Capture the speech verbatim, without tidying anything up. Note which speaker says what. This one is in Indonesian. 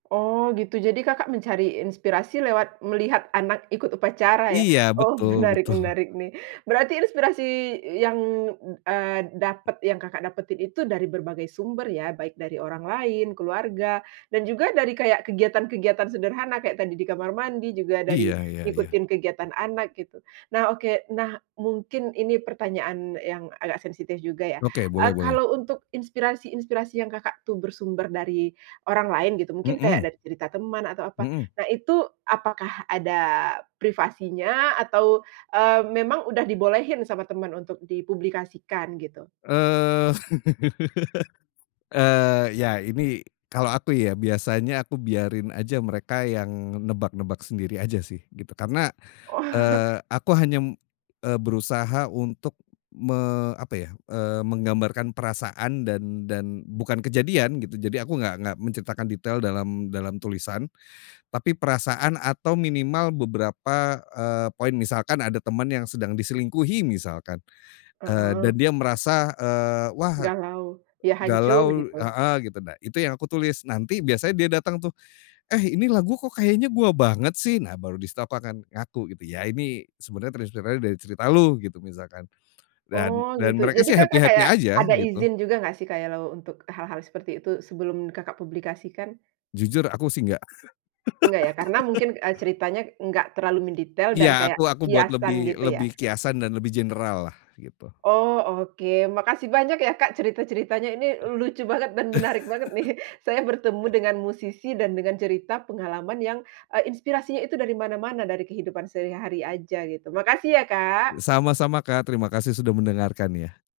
Speaker 1: Oh gitu, jadi Kakak mencari inspirasi lewat melihat anak ikut upacara ya?
Speaker 2: Iya,
Speaker 1: Oh
Speaker 2: betul
Speaker 1: menarik
Speaker 2: betul.
Speaker 1: menarik nih. Berarti inspirasi yang, eee, dapet yang Kakak dapetin itu dari berbagai sumber ya, baik dari orang lain, keluarga dan juga dari kayak kegiatan-kegiatan sederhana, kayak tadi di kamar mandi, juga dari
Speaker 2: Iya iya iya.
Speaker 1: ngikutin kegiatan anak gitu. Nah oke, nah mungkin ini pertanyaan yang agak sensitif juga ya,
Speaker 2: Oke, boleh
Speaker 1: eee,
Speaker 2: boleh.
Speaker 1: kalau untuk inspirasi-inspirasi yang Kakak tuh, bersumber dari orang lain gitu, mungkin kayak
Speaker 2: Mhm.
Speaker 1: cerita teman atau apa.
Speaker 2: Mhm.
Speaker 1: Nah itu apakah ada privasinya atau, eee, memang udah dibolehin sama teman untuk dipublikasikan, gitu?
Speaker 2: Eee eee, ya ini kalau aku ya, biasanya aku biarin aja mereka yang nebak-nebak sendiri aja sih, gitu. Karena,
Speaker 1: Oh.
Speaker 2: eee, aku hanya m eee, berusaha untuk me apa ya, eee, menggambarkan perasaan dan dan bukan kejadian gitu, jadi aku enggak enggak menceritakan detail dalam dalam tulisan. Tapi perasaan atau minimal beberapa, eee, poin, misalkan ada teman yang sedang diselingkuhi misalkan, eee,
Speaker 1: Heeh.
Speaker 2: dan dia merasa, eee, wah
Speaker 1: Galau? Ya hancur
Speaker 2: galau
Speaker 1: gitu?
Speaker 2: heeh, gitu. Nah itu yang aku tulis, nanti biasanya dia datang tuh, "Eh, ini lagu kok, kayaknya gue banget sih?" Nah, baru di situ aku akan ngaku gitu. "Iya, ini sebenernya terinspirasi dari cerita Lu," gitu, misalkan. Dan
Speaker 1: Oh gitu,
Speaker 2: dan mereka
Speaker 1: jadi
Speaker 2: sih
Speaker 1: Kakak
Speaker 2: happy-happy
Speaker 1: kayak
Speaker 2: aja
Speaker 1: ada
Speaker 2: gitu.
Speaker 1: izin juga enggak sih, kayalau untuk e hal-hal seperti itu, sebelum Kakak publikasikan?
Speaker 2: Jujur aku sih, nggak.
Speaker 1: Enggak ya, karena mungkin, eee, ceritanya enggak terlalu mendetail
Speaker 2: Iya,
Speaker 1: dan kayak
Speaker 2: aku aku buat
Speaker 1: kiasan,
Speaker 2: lebih
Speaker 1: gitu ya?
Speaker 2: lebih kiasan dan lebih general lah, gitu.
Speaker 1: Oh oke, makasih banyak ya, Kak, cerita-ceritanya, ini lucu banget dan menarik banget nih. Saya bertemu dengan musisi dan dengan cerita pengalaman yang, eee, inspirasinya itu dari mana-mana, dari kehidupan sehari-hari aja gitu, makasih ya,
Speaker 2: Eee,
Speaker 1: Kak.
Speaker 2: sama-sama Kak, terima kasih sudah mendengarkan ya.